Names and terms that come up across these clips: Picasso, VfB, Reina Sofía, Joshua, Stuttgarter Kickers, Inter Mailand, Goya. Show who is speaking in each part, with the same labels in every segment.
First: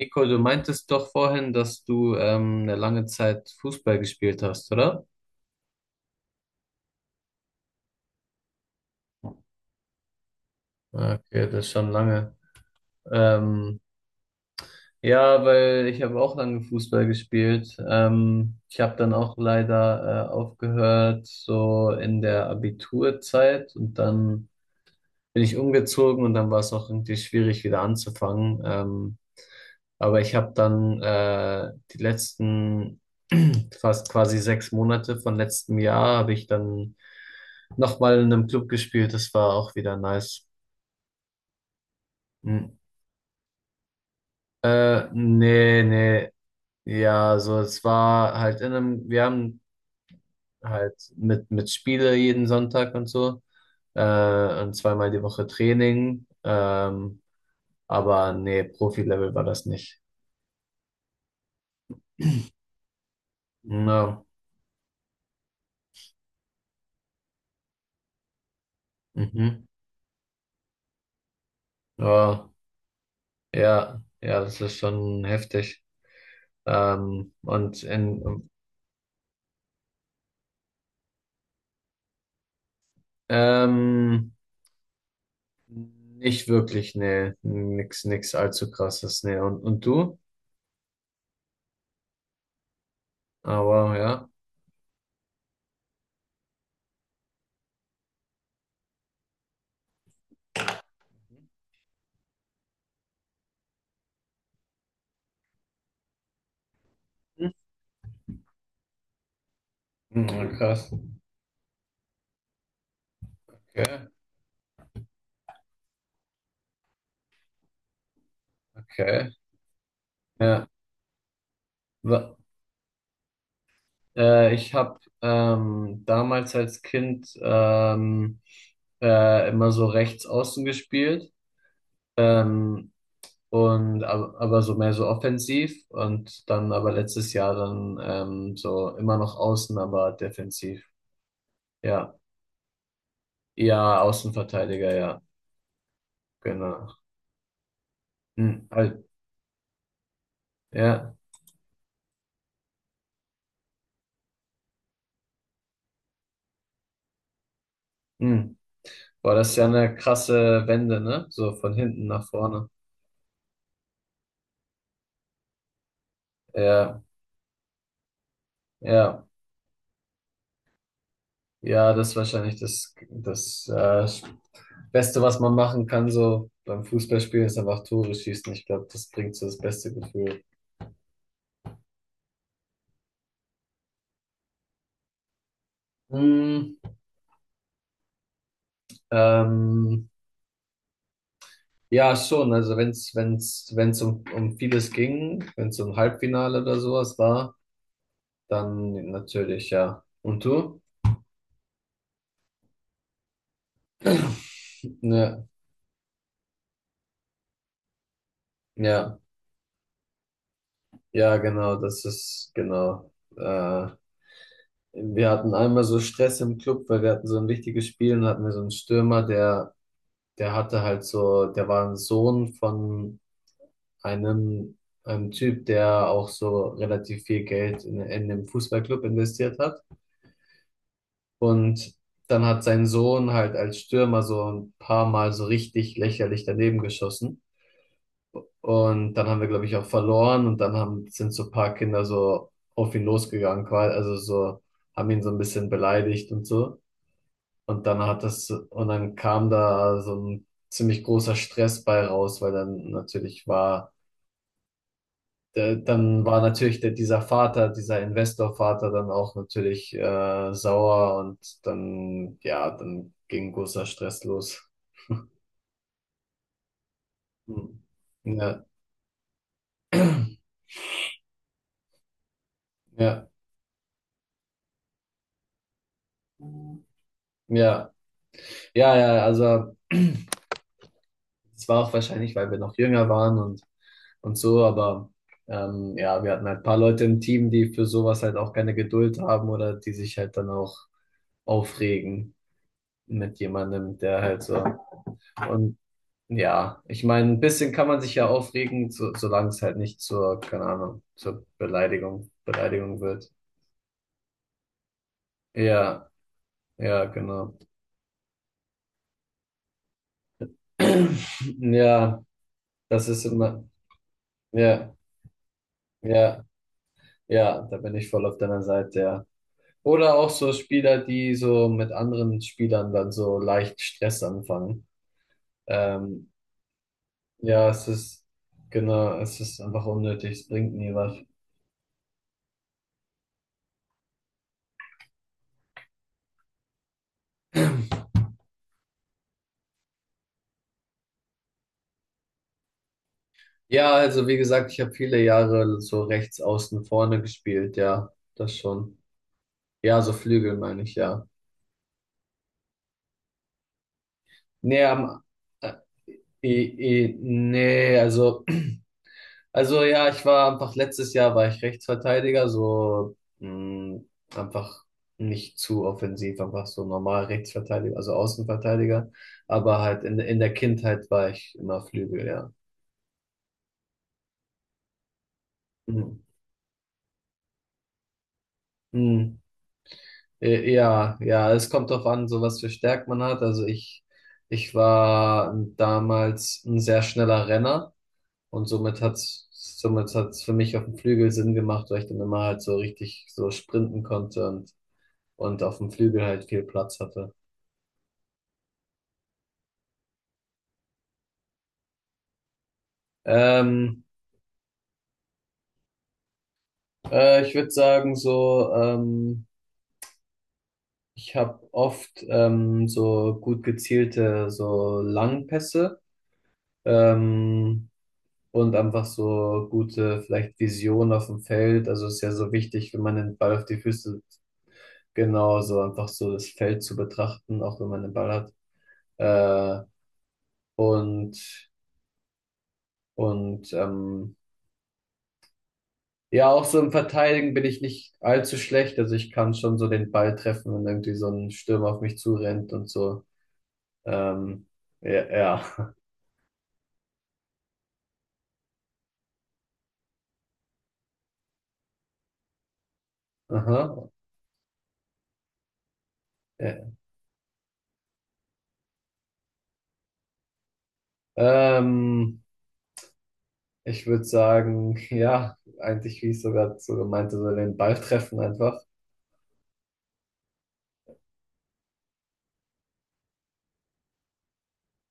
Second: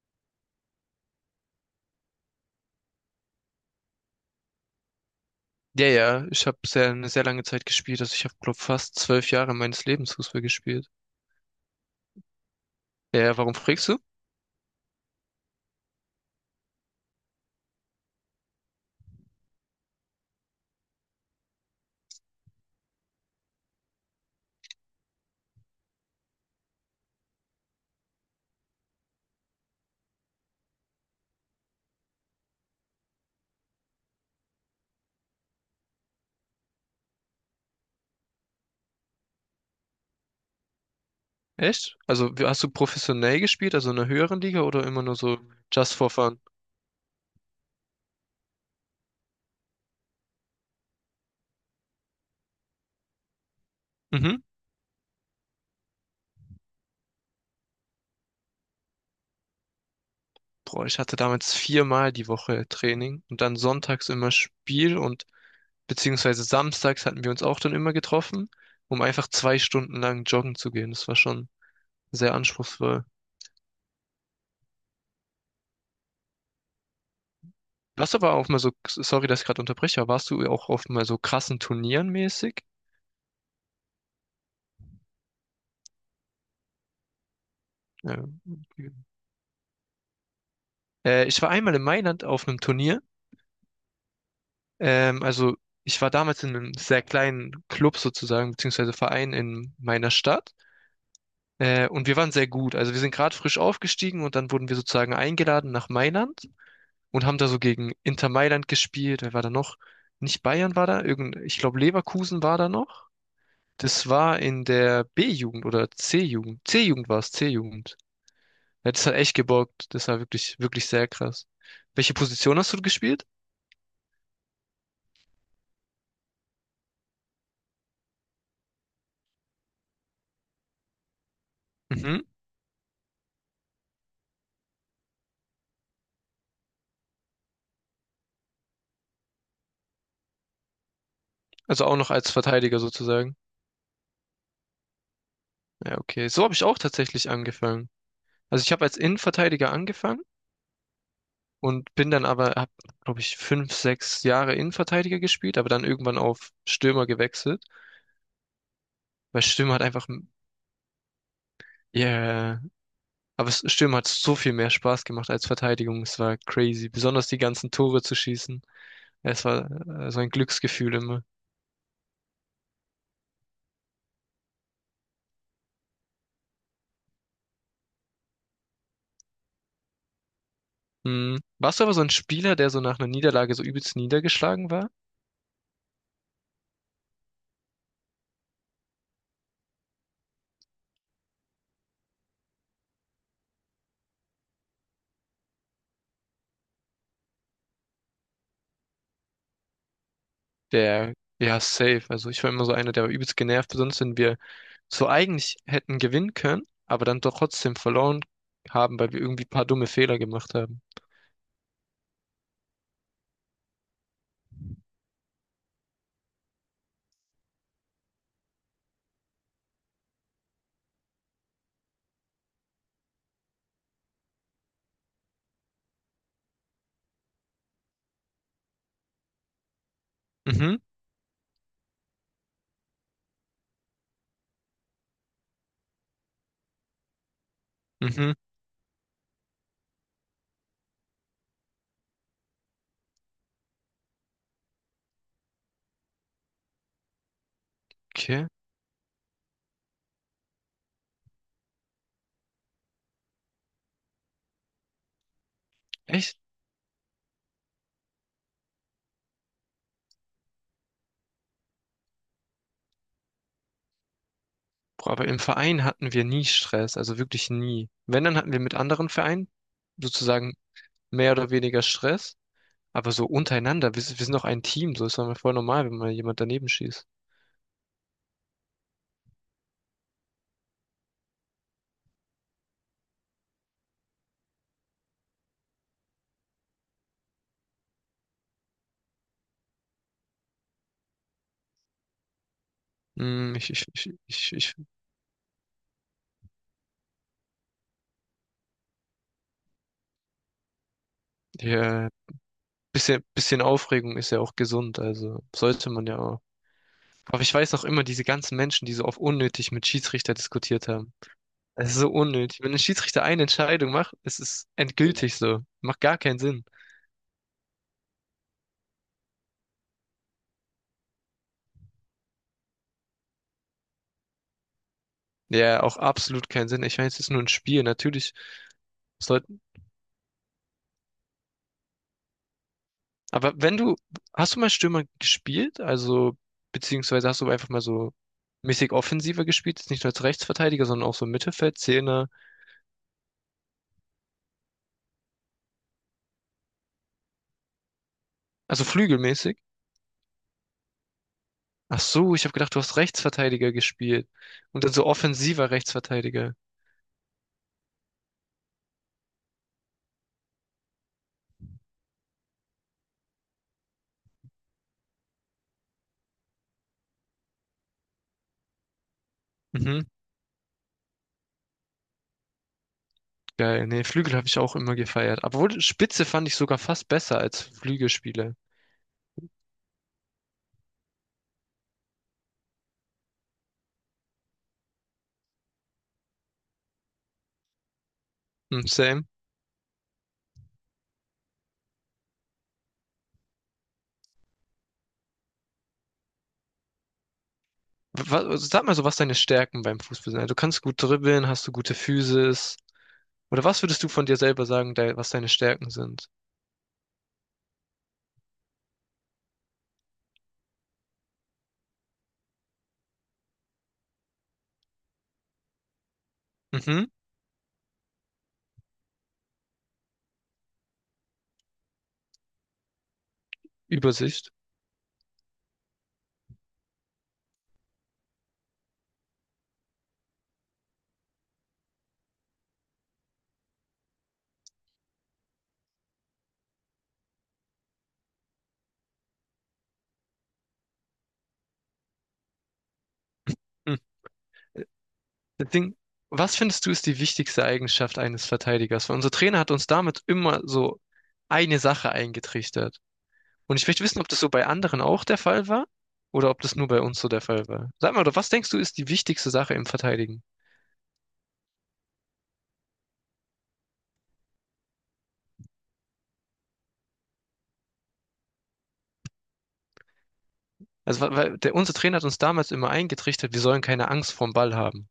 Speaker 1: Nico, du meintest doch vorhin, dass du eine lange Zeit Fußball gespielt hast, oder?
Speaker 2: Ja, ja, ich habe eine sehr lange Zeit gespielt. Also ich habe, glaube, fast 12 Jahre meines Lebens Fußball gespielt.
Speaker 1: Okay, das ist schon lange.
Speaker 2: Ja, ja, warum
Speaker 1: Ähm,
Speaker 2: fragst du?
Speaker 1: ja, weil ich habe auch lange Fußball gespielt. Ich habe dann auch leider aufgehört, so in der Abiturzeit, und dann bin ich umgezogen und dann war es auch irgendwie schwierig, wieder anzufangen. Aber ich habe dann die letzten fast quasi 6 Monate von letztem Jahr habe ich dann nochmal in einem Club gespielt. Das war auch wieder nice.
Speaker 2: Echt? Also hast du
Speaker 1: Hm.
Speaker 2: professionell gespielt, also in einer höheren Liga oder immer nur so
Speaker 1: Nee,
Speaker 2: just for
Speaker 1: nee.
Speaker 2: fun?
Speaker 1: Ja, so es war halt in einem, wir haben halt mit Spiele jeden Sonntag und so.
Speaker 2: Mhm.
Speaker 1: Und 2x die Woche Training. Aber nee, Profi-Level war das nicht.
Speaker 2: Boah, ich hatte damals viermal die Woche Training und dann sonntags
Speaker 1: Na,
Speaker 2: immer Spiel und beziehungsweise samstags hatten wir uns auch dann immer getroffen, um einfach zwei
Speaker 1: mhm.
Speaker 2: Stunden lang joggen zu gehen. Das war schon sehr
Speaker 1: Ja.
Speaker 2: anspruchsvoll.
Speaker 1: Ja, ja, das ist schon heftig. Ähm, und
Speaker 2: Warst du aber auch
Speaker 1: in,
Speaker 2: mal so, sorry, dass ich gerade unterbreche, aber warst du auch oft mal so krassen Turnieren mäßig?
Speaker 1: ähm, nicht wirklich, nee, nix,
Speaker 2: Ja.
Speaker 1: nix allzu
Speaker 2: Okay.
Speaker 1: krasses, nee. Und du?
Speaker 2: Ich war einmal in Mailand auf einem Turnier.
Speaker 1: Aber ja.
Speaker 2: Also ich war damals in einem sehr kleinen Club sozusagen, beziehungsweise Verein in meiner Stadt. Und wir waren sehr gut. Also wir sind gerade frisch aufgestiegen und dann wurden wir sozusagen eingeladen nach Mailand und haben da so gegen Inter Mailand gespielt. Wer war da noch? Nicht
Speaker 1: Mhm,
Speaker 2: Bayern war
Speaker 1: krass.
Speaker 2: da, ich glaube Leverkusen war da noch.
Speaker 1: Okay,
Speaker 2: Das war in der B-Jugend oder C-Jugend. C-Jugend war es, C-Jugend. Ja, das hat
Speaker 1: okay.
Speaker 2: echt gebockt. Das war wirklich,
Speaker 1: Ja.
Speaker 2: wirklich sehr krass. Welche
Speaker 1: Wa-
Speaker 2: Position hast du gespielt?
Speaker 1: Ich habe damals als Kind immer so rechts außen gespielt.
Speaker 2: Mhm.
Speaker 1: Ähm, Und aber so mehr so offensiv, und dann aber letztes Jahr dann so immer noch außen, aber defensiv.
Speaker 2: Also auch noch
Speaker 1: Ja.
Speaker 2: als Verteidiger sozusagen.
Speaker 1: Ja, Außenverteidiger, ja.
Speaker 2: Ja, okay. So habe ich auch
Speaker 1: Genau.
Speaker 2: tatsächlich angefangen. Also
Speaker 1: Hm,
Speaker 2: ich habe als
Speaker 1: halt,
Speaker 2: Innenverteidiger angefangen
Speaker 1: ja.
Speaker 2: und habe, glaube ich, 5, 6 Jahre Innenverteidiger gespielt, aber dann irgendwann auf Stürmer gewechselt,
Speaker 1: Hm. Boah,
Speaker 2: weil
Speaker 1: das ist ja
Speaker 2: Stürmer hat
Speaker 1: eine
Speaker 2: einfach,
Speaker 1: krasse Wende, ne? So von hinten nach
Speaker 2: yeah,
Speaker 1: vorne.
Speaker 2: aber es- Stürmer hat so viel mehr Spaß gemacht als Verteidigung. Es war crazy,
Speaker 1: Ja,
Speaker 2: besonders die ganzen Tore zu schießen.
Speaker 1: ja.
Speaker 2: Es war so ein Glücksgefühl immer.
Speaker 1: Ja, das ist wahrscheinlich das Beste, was man machen kann, so beim Fußballspielen, ist einfach Tore schießen. Ich glaube, das bringt so das beste Gefühl.
Speaker 2: Hm. Warst du aber so ein Spieler, der so nach einer Niederlage so übelst niedergeschlagen war?
Speaker 1: Hm, ähm, Ja, schon. Also wenn's um vieles ging, wenn's um Halbfinale oder sowas war, dann natürlich, ja. Und du?
Speaker 2: Der, ja, safe. Also ich war immer so einer, der übelst genervt, sonst wenn wir so
Speaker 1: Ja,
Speaker 2: eigentlich hätten gewinnen können, aber dann doch trotzdem verloren haben, weil wir
Speaker 1: ja,
Speaker 2: irgendwie ein paar dumme Fehler gemacht haben.
Speaker 1: ja, genau. Äh, wir hatten einmal so Stress im Club, weil wir hatten so ein wichtiges Spiel, und hatten wir so einen Stürmer, der, der hatte halt so, der war ein Sohn von einem, einem Typ, der auch so relativ viel Geld in dem Fußballclub investiert hat.
Speaker 2: Mhm,
Speaker 1: Und dann hat sein Sohn halt als Stürmer so ein paar Mal so richtig lächerlich daneben geschossen.
Speaker 2: mhm,
Speaker 1: Und dann haben wir, glaube ich, auch verloren. Und dann haben, sind so ein paar Kinder so auf ihn losgegangen, quasi, also so, haben ihn so ein bisschen beleidigt und so. Und dann hat
Speaker 2: okay.
Speaker 1: das, und dann kam da so ein ziemlich großer Stress bei raus, weil dann natürlich war, dann
Speaker 2: Echt?
Speaker 1: war natürlich der, dieser Vater, dieser Investorvater dann auch natürlich sauer, und dann, ja, dann ging großer Stress los.
Speaker 2: Boah, aber im Verein hatten wir nie Stress, also wirklich
Speaker 1: Hm.
Speaker 2: nie. Wenn, dann hatten wir
Speaker 1: Ja,
Speaker 2: mit anderen Vereinen sozusagen mehr oder weniger Stress, aber so
Speaker 1: ja,
Speaker 2: untereinander, wir sind doch ein Team, so ist doch mal voll normal, wenn mal jemand daneben schießt.
Speaker 1: ja, ja, ja, also es war auch wahrscheinlich, weil wir noch jünger waren, und so, aber ja, wir hatten halt ein paar Leute im Team, die für sowas halt auch keine Geduld haben oder die sich halt dann auch aufregen mit
Speaker 2: Hm,
Speaker 1: jemandem, der halt so. Und ja, ich meine, ein bisschen kann man sich ja aufregen, so, solange es halt nicht zur, keine Ahnung, zur
Speaker 2: ja,
Speaker 1: Beleidigung
Speaker 2: bisschen,
Speaker 1: wird.
Speaker 2: bisschen Aufregung ist ja auch gesund, also sollte man
Speaker 1: Ja,
Speaker 2: ja auch.
Speaker 1: ja,
Speaker 2: Aber ich
Speaker 1: genau.
Speaker 2: weiß noch immer, diese ganzen Menschen, die so oft unnötig mit Schiedsrichter diskutiert haben. Es ist so
Speaker 1: Ja,
Speaker 2: unnötig. Wenn ein
Speaker 1: das
Speaker 2: Schiedsrichter
Speaker 1: ist
Speaker 2: eine
Speaker 1: immer,
Speaker 2: Entscheidung macht, es ist
Speaker 1: ja,
Speaker 2: endgültig so. Macht gar
Speaker 1: ja,
Speaker 2: keinen Sinn.
Speaker 1: ja, da bin ich voll auf deiner Seite, ja. Oder auch so Spieler, die so mit anderen Spielern dann so leicht Stress anfangen.
Speaker 2: Ja, auch
Speaker 1: Ähm,
Speaker 2: absolut keinen Sinn. Ich meine, es ist nur ein
Speaker 1: ja,
Speaker 2: Spiel.
Speaker 1: es ist,
Speaker 2: Natürlich
Speaker 1: genau, es ist
Speaker 2: sollten.
Speaker 1: einfach unnötig, es bringt nie was.
Speaker 2: Aber wenn du, hast du mal Stürmer gespielt? Also, beziehungsweise hast du einfach mal so mäßig offensiver gespielt? Jetzt nicht nur als Rechtsverteidiger, sondern auch so Mittelfeld, Zehner,
Speaker 1: Ja, also wie gesagt, ich habe viele Jahre so rechts außen vorne gespielt, ja, das
Speaker 2: also
Speaker 1: schon.
Speaker 2: flügelmäßig?
Speaker 1: Ja, so Flügel meine ich, ja.
Speaker 2: Ach so, ich habe gedacht, du hast Rechtsverteidiger gespielt.
Speaker 1: Nee,
Speaker 2: Und dann so
Speaker 1: am,
Speaker 2: offensiver
Speaker 1: äh,
Speaker 2: Rechtsverteidiger.
Speaker 1: eh, nee, also, also ja, ich war einfach letztes Jahr war ich Rechtsverteidiger, so mh, einfach nicht zu offensiv, einfach so normal Rechtsverteidiger, also Außenverteidiger, aber
Speaker 2: Mhm,
Speaker 1: halt in der Kindheit war ich immer Flügel, ja.
Speaker 2: geil. Nee, Flügel habe ich auch immer gefeiert. Obwohl, Spitze fand ich sogar fast besser als Flügelspieler.
Speaker 1: Mhm. Ja, ja, es kommt drauf an, so was für Stärken man hat. Also ich war damals ein sehr schneller Renner, und
Speaker 2: Hm,
Speaker 1: somit
Speaker 2: same.
Speaker 1: hat's, somit hat's für mich auf dem Flügel Sinn gemacht, weil ich dann immer halt so richtig so sprinten konnte, und auf dem Flügel halt viel Platz hatte.
Speaker 2: Sag mal so, was deine Stärken beim Fußball sind. Also, du kannst gut dribbeln, hast du gute Physis. Oder was würdest
Speaker 1: Ähm,
Speaker 2: du von dir selber sagen, de was deine Stärken sind?
Speaker 1: Ich würde sagen, so, ich habe oft so gut gezielte, so Langpässe.
Speaker 2: Mhm,
Speaker 1: Ähm, und einfach so gute, vielleicht Vision auf dem Feld. Also ist ja so wichtig, wenn man den Ball auf die Füße,
Speaker 2: Übersicht.
Speaker 1: genau, so einfach so das Feld zu betrachten, auch wenn man den Ball hat. Äh, und und ähm, ja, auch so im Verteidigen bin ich nicht allzu schlecht. Also ich kann schon so den Ball treffen, wenn irgendwie so ein Stürmer auf mich zurennt und so.
Speaker 2: Hm.
Speaker 1: Ähm, ja,
Speaker 2: Das
Speaker 1: ja.
Speaker 2: Ding, was findest du, ist die wichtigste Eigenschaft eines Verteidigers? Weil unser Trainer hat uns damit immer so eine Sache eingetrichtert. Und
Speaker 1: Aha.
Speaker 2: ich möchte wissen, ob das so bei anderen auch der Fall war oder ob das nur
Speaker 1: Ja.
Speaker 2: bei uns so der Fall war. Sag mal, doch, was denkst du, ist die wichtigste Sache im Verteidigen?
Speaker 1: Ähm, Ich würde sagen, ja, eigentlich, wie ich sogar so gemeint, habe, so den Ball treffen einfach.
Speaker 2: Also, weil der, unser Trainer hat uns damals immer eingetrichtert, wir sollen keine Angst vorm Ball haben.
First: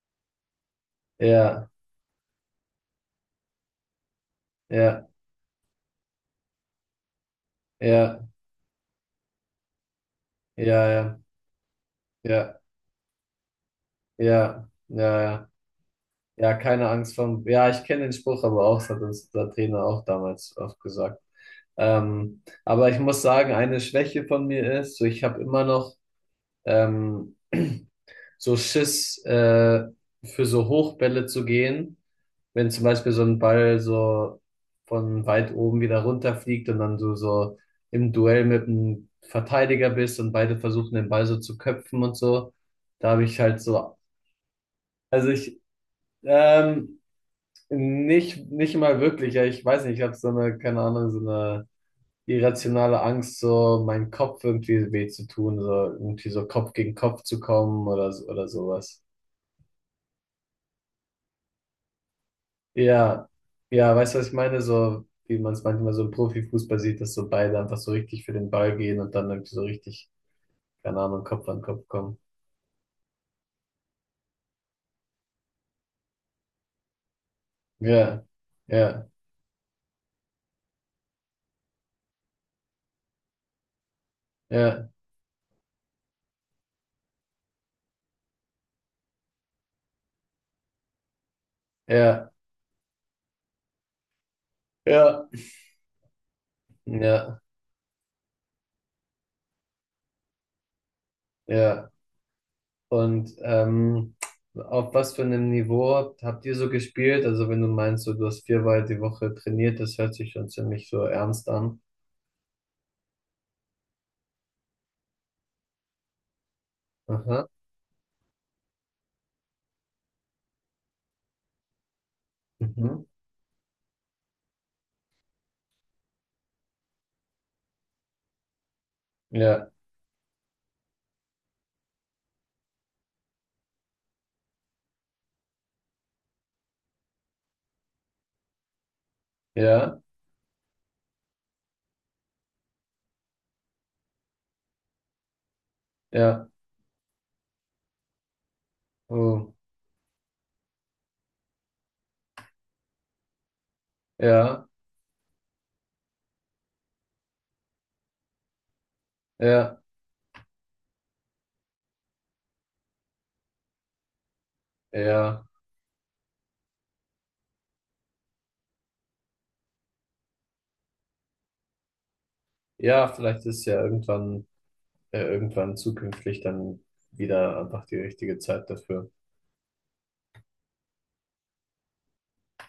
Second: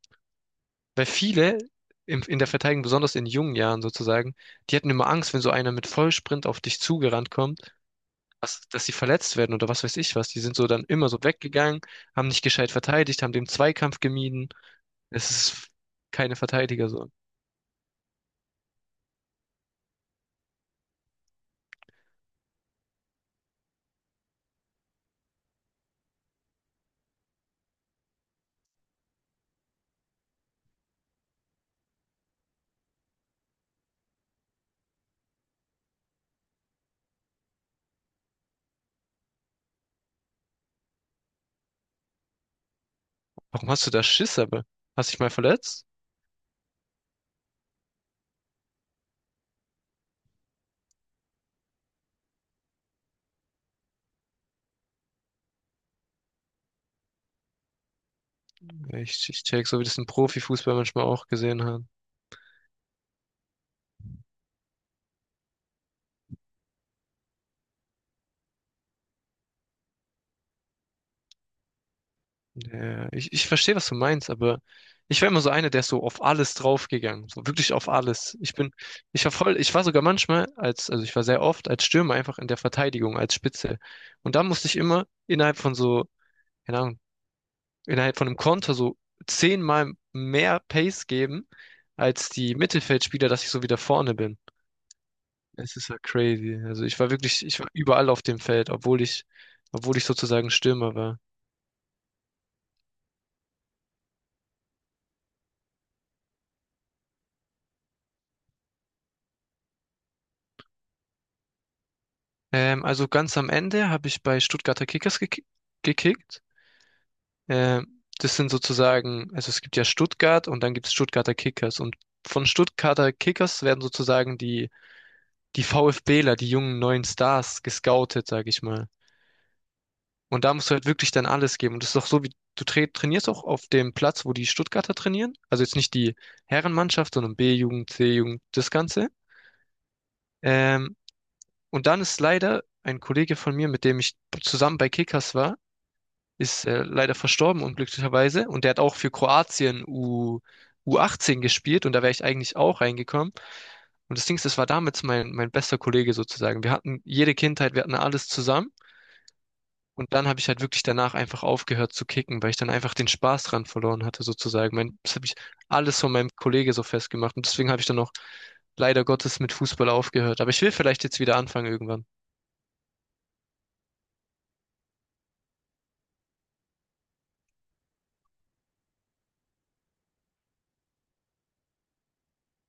Speaker 2: Weil viele
Speaker 1: Ja,
Speaker 2: in der Verteidigung, besonders in jungen Jahren sozusagen, die hatten immer
Speaker 1: ja,
Speaker 2: Angst, wenn so einer mit Vollsprint auf dich zugerannt kommt,
Speaker 1: ja,
Speaker 2: dass sie verletzt werden oder was weiß ich was. Die sind so dann immer so
Speaker 1: ja,
Speaker 2: weggegangen, haben
Speaker 1: ja,
Speaker 2: nicht
Speaker 1: ja,
Speaker 2: gescheit verteidigt, haben den Zweikampf gemieden.
Speaker 1: ja, ja,
Speaker 2: Es
Speaker 1: ja,
Speaker 2: ist keine
Speaker 1: ja,
Speaker 2: Verteidiger
Speaker 1: keine
Speaker 2: so.
Speaker 1: Angst vor. Ja, ich kenne den Spruch, aber auch, das hat uns der Trainer auch damals oft gesagt. Aber ich muss sagen, eine Schwäche von mir ist, so ich habe immer noch ähm, so Schiss, für so Hochbälle zu gehen, wenn zum Beispiel so ein Ball so von weit oben wieder runterfliegt und dann du so im Duell mit einem Verteidiger bist und beide versuchen den Ball so zu köpfen und so, da habe ich halt
Speaker 2: Warum hast du
Speaker 1: so,
Speaker 2: da Schiss aber? Hast dich
Speaker 1: also
Speaker 2: mal
Speaker 1: ich,
Speaker 2: verletzt?
Speaker 1: ähm, nicht mal wirklich, ja, ich weiß nicht, ich habe so eine, keine Ahnung, so eine irrationale Angst, so meinen Kopf irgendwie weh zu tun, so irgendwie so Kopf gegen Kopf zu kommen oder, so- oder sowas.
Speaker 2: Ich check, so wie das ein Profifußball manchmal auch gesehen hat.
Speaker 1: Ja, ja, weißt du, was ich meine? So, wie man es manchmal so im Profifußball sieht, dass so beide einfach so richtig für den Ball gehen und dann irgendwie so richtig, keine Ahnung, Kopf an Kopf kommen.
Speaker 2: Ja, ich verstehe, was du meinst, aber ich war immer so einer, der ist so auf alles draufgegangen, so wirklich auf
Speaker 1: Ja,
Speaker 2: alles. Ich bin,
Speaker 1: ja,
Speaker 2: ich war voll, ich war sogar manchmal als, also ich war sehr oft als Stürmer einfach in der Verteidigung, als Spitze. Und da musste ich
Speaker 1: ja,
Speaker 2: immer innerhalb von so, keine Ahnung, innerhalb von einem Konter so zehnmal mehr Pace geben als
Speaker 1: ja,
Speaker 2: die Mittelfeldspieler, dass ich so wieder vorne bin.
Speaker 1: ja,
Speaker 2: Es ist ja crazy. Also
Speaker 1: ja,
Speaker 2: ich war überall auf dem Feld, obwohl ich sozusagen Stürmer war.
Speaker 1: ja. Und ähm, auf was für einem Niveau habt ihr so gespielt? Also, wenn du meinst, so, du hast 4x die Woche trainiert, das hört sich schon ziemlich so ernst an.
Speaker 2: Also ganz am Ende habe ich bei Stuttgarter Kickers gekickt.
Speaker 1: Aha.
Speaker 2: Das sind sozusagen, also es gibt ja Stuttgart und dann gibt es Stuttgarter Kickers. Und von
Speaker 1: Mhm.
Speaker 2: Stuttgarter Kickers werden sozusagen die VfBler, die jungen neuen Stars, gescoutet, sag ich mal.
Speaker 1: Ja,
Speaker 2: Und da musst du halt wirklich dann alles geben. Und das ist doch so, wie du trainierst auch auf dem Platz, wo die Stuttgarter trainieren. Also jetzt nicht die Herrenmannschaft, sondern B-Jugend, C-Jugend, das Ganze.
Speaker 1: ja,
Speaker 2: Ähm, und dann ist leider ein Kollege von mir, mit dem ich zusammen bei Kickers war,
Speaker 1: ja.
Speaker 2: ist leider verstorben, unglücklicherweise. Und der hat auch für
Speaker 1: Oh,
Speaker 2: Kroatien U18 gespielt und da wäre ich eigentlich auch reingekommen. Und das Ding ist, das war
Speaker 1: ja,
Speaker 2: damals mein bester Kollege sozusagen. Wir hatten jede Kindheit, wir hatten alles zusammen.
Speaker 1: ja,
Speaker 2: Und dann habe ich halt wirklich danach einfach aufgehört zu kicken, weil ich dann einfach den Spaß dran verloren hatte, sozusagen. Das habe ich
Speaker 1: ja.
Speaker 2: alles von meinem Kollege so festgemacht. Und deswegen habe ich dann auch leider Gottes mit Fußball aufgehört. Aber ich will vielleicht jetzt wieder anfangen irgendwann.
Speaker 1: Ja, vielleicht ist ja irgendwann, irgendwann zukünftig dann wieder einfach die richtige Zeit dafür.